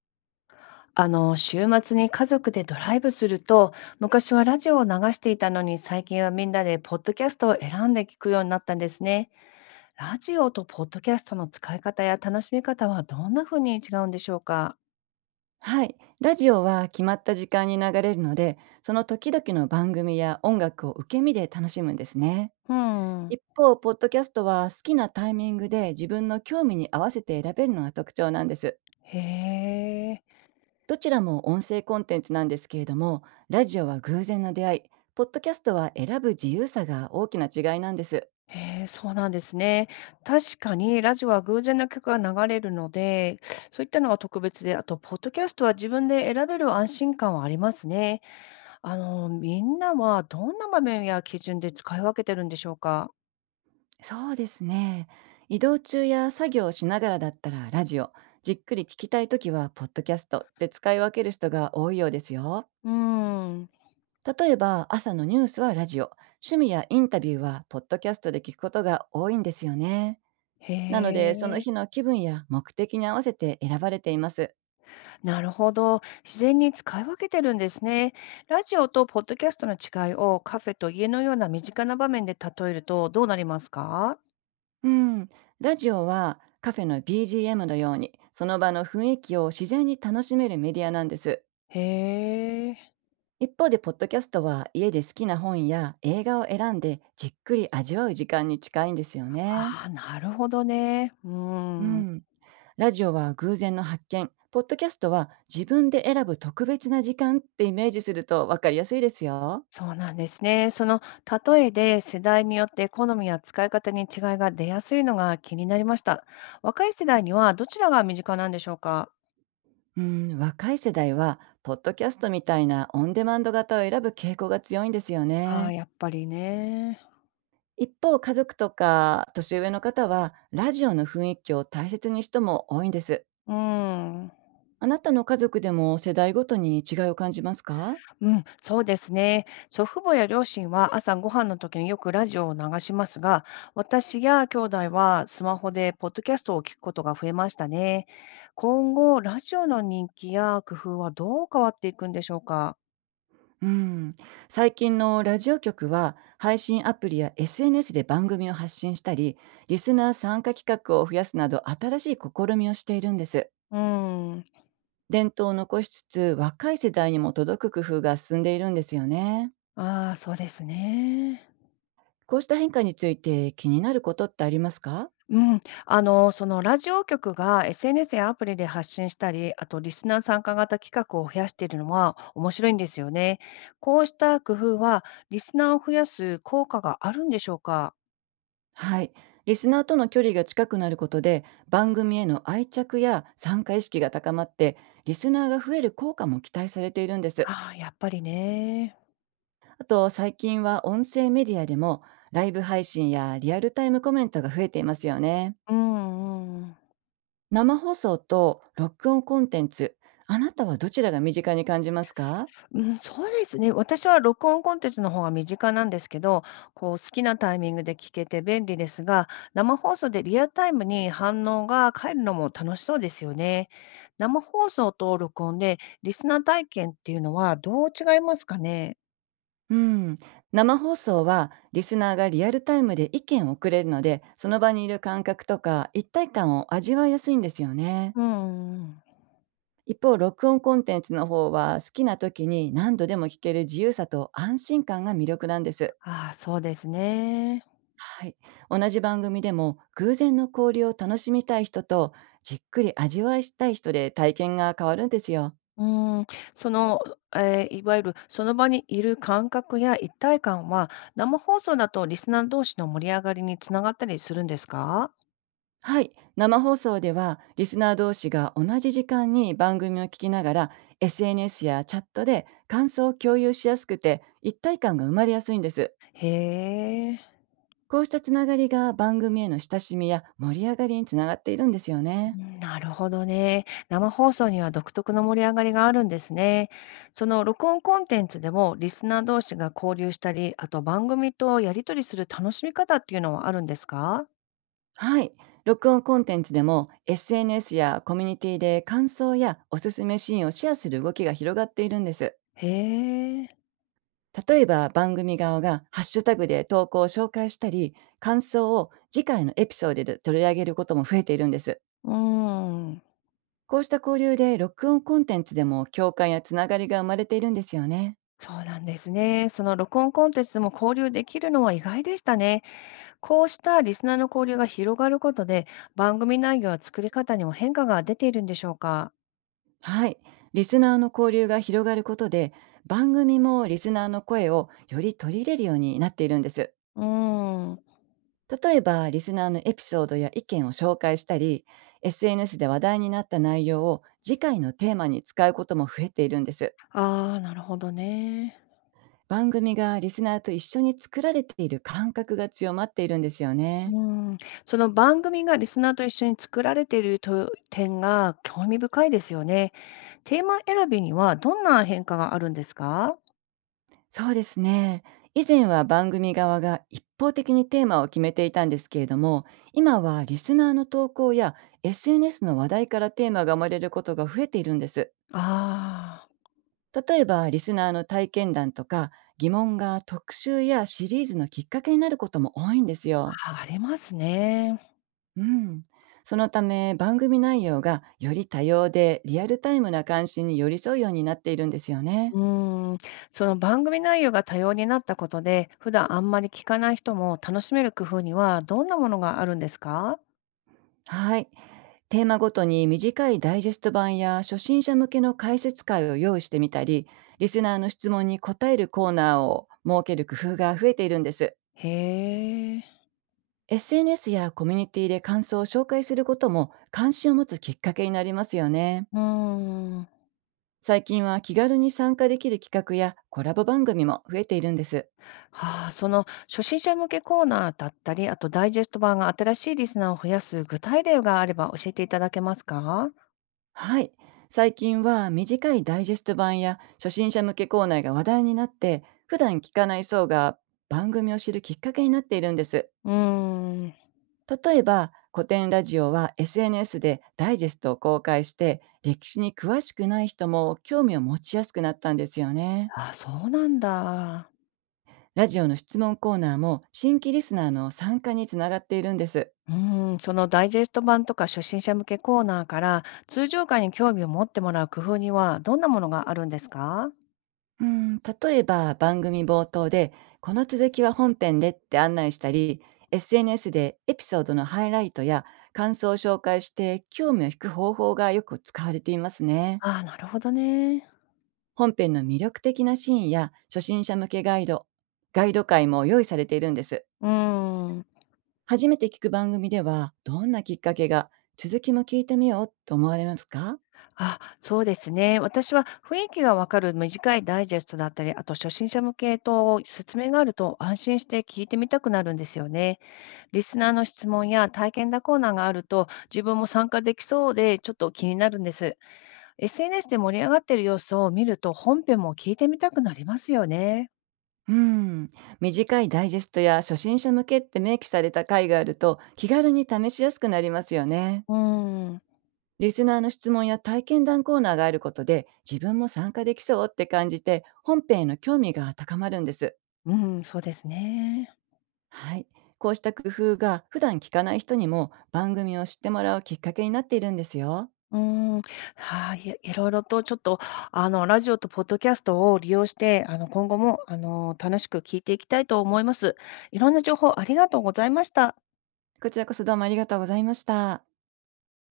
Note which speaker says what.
Speaker 1: 週末に家族でドライブすると、昔はラジオを流していたのに、最近はみんなでポッドキャストを選んで聞くようになったんですね。ラジオとポッドキャストの使い方や楽しみ方はどんな風に違うんでしょうか。
Speaker 2: はい。ラジオは決まった時間に流れるので、その時々の番組や音楽を受け身で楽しむんですね。
Speaker 1: うん。
Speaker 2: 一方、ポッドキャストは好きなタイミングで自分の興味に合わせて選べるのが特徴なんです。
Speaker 1: へえ。
Speaker 2: どちらも音声コンテンツなんですけれども、ラジオは偶然の出会い、ポッドキャストは選ぶ自由さが大きな違いなんです。
Speaker 1: へえ、そうなんですね。確かにラジオは偶然の曲が流れるので、そういったのが特別で、あと、ポッドキャストは自分で選べる安心感はありますね。みんなはどんな場面や基準で使い分けてるんでしょうか？
Speaker 2: そうですね。移動中や作業をしながらだったらラジオ、じっくり聞きたいときはポッドキャストで使い分ける人が多いようですよ。
Speaker 1: うーん。
Speaker 2: 例えば朝のニュースはラジオ、趣味やインタビューはポッドキャストで聞くことが多いんですよね。
Speaker 1: へ
Speaker 2: なのでその
Speaker 1: え、
Speaker 2: 日の気分や目的に合わせて選ばれています。
Speaker 1: なるほど。自然に使い分けてるんですね。ラジオとポッドキャストの違いをカフェと家のような身近な場面で例えるとどうなりますか？
Speaker 2: うん、ラジオはカフェの BGM のようにその場の雰囲気を自然に楽しめるメディアなんです。
Speaker 1: へえ。
Speaker 2: 一方でポッドキャストは家で好きな本や映画を選んでじっくり味わう時間に近いんですよね。
Speaker 1: ああ、なるほどね。う
Speaker 2: う
Speaker 1: ーん。
Speaker 2: ん。ラジオは偶然の発見、ポッドキャストは自分で選ぶ特別な時間ってイメージすると分かりやすいですよ。
Speaker 1: そうなんですね。その例えで世代によって好みや使い方に違いが出やすいのが気になりました。若い世代にはどちらが身近なんでしょうか？
Speaker 2: うん、若い世代は、ポッドキャストみたいなオンデマンド型を選ぶ傾向が強いんですよ
Speaker 1: ああ、
Speaker 2: ね。
Speaker 1: やっぱりね。
Speaker 2: 一方、家族とか年上の方は、ラジオの雰囲気を大切に人も多いんです。
Speaker 1: うん。
Speaker 2: あなたの家族でも世代ごとに違いを感じますか？
Speaker 1: うん、そうですね。祖父母や両親は朝ご飯の時によくラジオを流しますが、私や兄弟はスマホでポッドキャストを聞くことが増えましたね。今後、ラジオの人気や工夫はどう変わっていくんでしょうか？
Speaker 2: うん、最近のラジオ局は配信アプリや SNS で番組を発信したり、リスナー参加企画を増やすなど新しい試みをしているんです。
Speaker 1: うん。
Speaker 2: 伝統を残しつつ若い世代にも届く工夫が進んでいるんですよね。
Speaker 1: ああ、そうですね。
Speaker 2: こうした変化について気になることってありますか？
Speaker 1: うん、そのラジオ局が SNS やアプリで発信したり、あとリスナー参加型企画を増やしているのは面白いんですよね。こうした工夫はリスナーを増やす効果があるんでしょうか。
Speaker 2: はい。リスナーとの距離が近くなることで、番組への愛着や参加意識が高まって、リスナーが増える効果も期待されているんです。
Speaker 1: ああ、やっぱりね。
Speaker 2: あと最近は音声メディアでも、ライブ配信やリアルタイムコメントが増えていますよね。
Speaker 1: うんうんうん。
Speaker 2: 生放送と録音コンテンツ、あなたはどちらが身近に感じますか？
Speaker 1: うん、そうですね。私は録音コンテンツの方が身近なんですけど、こう好きなタイミングで聞けて便利ですが、生放送でリアルタイムに反応が返るのも楽しそうですよね。生放送と録音でリスナー体験っていうのはどう違いますかね。
Speaker 2: うん。生放送はリスナーがリアルタイムで意見をくれるので、その場にいる感覚とか一体感を味わいやすいんですよね。
Speaker 1: うん。
Speaker 2: 一方、録音コンテンツの方は好きな時に何度でも聞ける自由さと安心感が魅力なんです。
Speaker 1: ああ、そうですね。
Speaker 2: はい。同じ番組でも偶然の交流を楽しみたい人と、じっくり味わいしたい人で体験が変わるんですよ。
Speaker 1: うん、その、いわゆるその場にいる感覚や一体感は、生放送だとリスナー同士の盛り上がりにつながったりするんですか。
Speaker 2: はい。生放送ではリスナー同士が同じ時間に番組を聞きながら、 SNS やチャットで感想を共有しやすくて、一体感が生まれやすいんです。
Speaker 1: へえ、
Speaker 2: こうしたつながりが番組への親しみや盛り上がりにつながっているんですよ
Speaker 1: う
Speaker 2: ね。
Speaker 1: ん、なるほどね。生放送には独特の盛り上がりがあるんですね。その録音コンテンツでもリスナー同士が交流したり、あと番組とやり取りする楽しみ方っていうのはあるんですか？
Speaker 2: はい。録音コンテンツでも SNS やコミュニティで感想やおすすめシーンをシェアする動きが広がっているんです。
Speaker 1: へえ、
Speaker 2: 例えば番組側がハッシュタグで投稿を紹介したり、感想を次回のエピソードで取り上げることも増えているんです。
Speaker 1: うん、
Speaker 2: こうした交流で録音コンテンツでも共感やつながりが生まれているんですよね。
Speaker 1: そうなんですね。その録音コンテンツでも交流できるのは意外でしたね。こうしたリスナーの交流が広がることで、番組内容や作り方にも変化が出ているんでしょうか？
Speaker 2: はい。リスナーの交流が広がることで、番組もリスナーの声をより取り入れるようになっているんです。
Speaker 1: うーん、あ
Speaker 2: 例えば、リスナーのエピソードや意見を紹介したり、SNS で話題になった内容を次回のテーマに使うことも増えているんです。
Speaker 1: あ、なるほどね。
Speaker 2: 番組がリスナーと一緒に作られている感覚が強まっているんですよね。
Speaker 1: うん、その番組がリスナーと一緒に作られていると点が興味深いですよね。テーマ選びにはどんな変化があるんですか？
Speaker 2: そうですね。以前は番組側が一方的にテーマを決めていたんですけれども、今はリスナーの投稿や SNS の話題からテーマが生まれることが増えているんです。
Speaker 1: ああ。
Speaker 2: 例えばリスナーの体験談とか疑問が特集やシリーズのきっかけになることも多いんですよ。
Speaker 1: あ、りますね。
Speaker 2: うん。そのため番組内容がより多様でリアルタイムな関心に寄り添うようになっているんですよね。
Speaker 1: うん、その番組内容が多様になったことで、普段あんまり聞かない人も楽しめる工夫にはどんなものがあるんですか？
Speaker 2: はい。テーマごとに短いダイジェスト版や初心者向けの解説会を用意してみたり、リスナーの質問に答えるコーナーを設ける工夫が増えているんです。
Speaker 1: へえ。
Speaker 2: SNS やコミュニティで感想を紹介することも関心を持つきっかけになりますよね。
Speaker 1: うん。
Speaker 2: 最近は気軽に参加できる企画やコラボ番組も増えているんです。
Speaker 1: はあ、その初心者向けコーナーだったり、あとダイジェスト版が新しいリスナーを増やす具体例があれば教えていただけますか。
Speaker 2: はい。最近は短いダイジェスト版や初心者向けコーナーが話題になって、普段聞かない層が番組を知るきっかけになっているんです。
Speaker 1: うーん、
Speaker 2: 例えば、古典ラジオは SNS でダイジェストを公開して、歴史に詳しくない人も興味を持ちやすくなったんですよね。
Speaker 1: あ、そうなんだ。
Speaker 2: ラジオの質問コーナーも新規リスナーの参加につながっているんです。
Speaker 1: うーん、そのダイジェスト版とか初心者向けコーナーから通常回に興味を持ってもらう工夫にはどんなものがあるんですか。
Speaker 2: うん、例えば番組冒頭で「この続きは本編で」って案内したり、 SNS でエピソードのハイライトや感想を紹介して興味を引く方法がよく使われていますね。
Speaker 1: ああ、なるほどね。
Speaker 2: 本編の魅力的なシーンや初心者向けガイド、ガイド会も用意されているんです。
Speaker 1: うーん。
Speaker 2: 初めて聞く番組ではどんなきっかけが続きも聞いてみようと思われますか？
Speaker 1: あ、そうですね。私は雰囲気がわかる短いダイジェストだったり、あと初心者向けと説明があると安心して聞いてみたくなるんですよね。リスナーの質問や体験談コーナーがあると自分も参加できそうでちょっと気になるんです。SNS で盛り上がっている様子を見ると本編も聞いてみたくなりますよね。
Speaker 2: うん、短いダイジェストや初心者向けって明記された回があると気軽に試しやすくなりますよね。
Speaker 1: うん、
Speaker 2: リスナーの質問や体験談コーナーがあることで自分も参加できそうって感じて本編への興味が高まるんです。
Speaker 1: うん、そうですね。
Speaker 2: はい。こうした工夫が普段聞かない人にも番組を知ってもらうきっかけになっているんですよ。
Speaker 1: うーん、はい、いろいろとちょっと、ラジオとポッドキャストを利用して、今後も、楽しく聞いていきたいと思います。いろんな情報ありがとうございました。
Speaker 2: こちらこそどうもありがとうございました。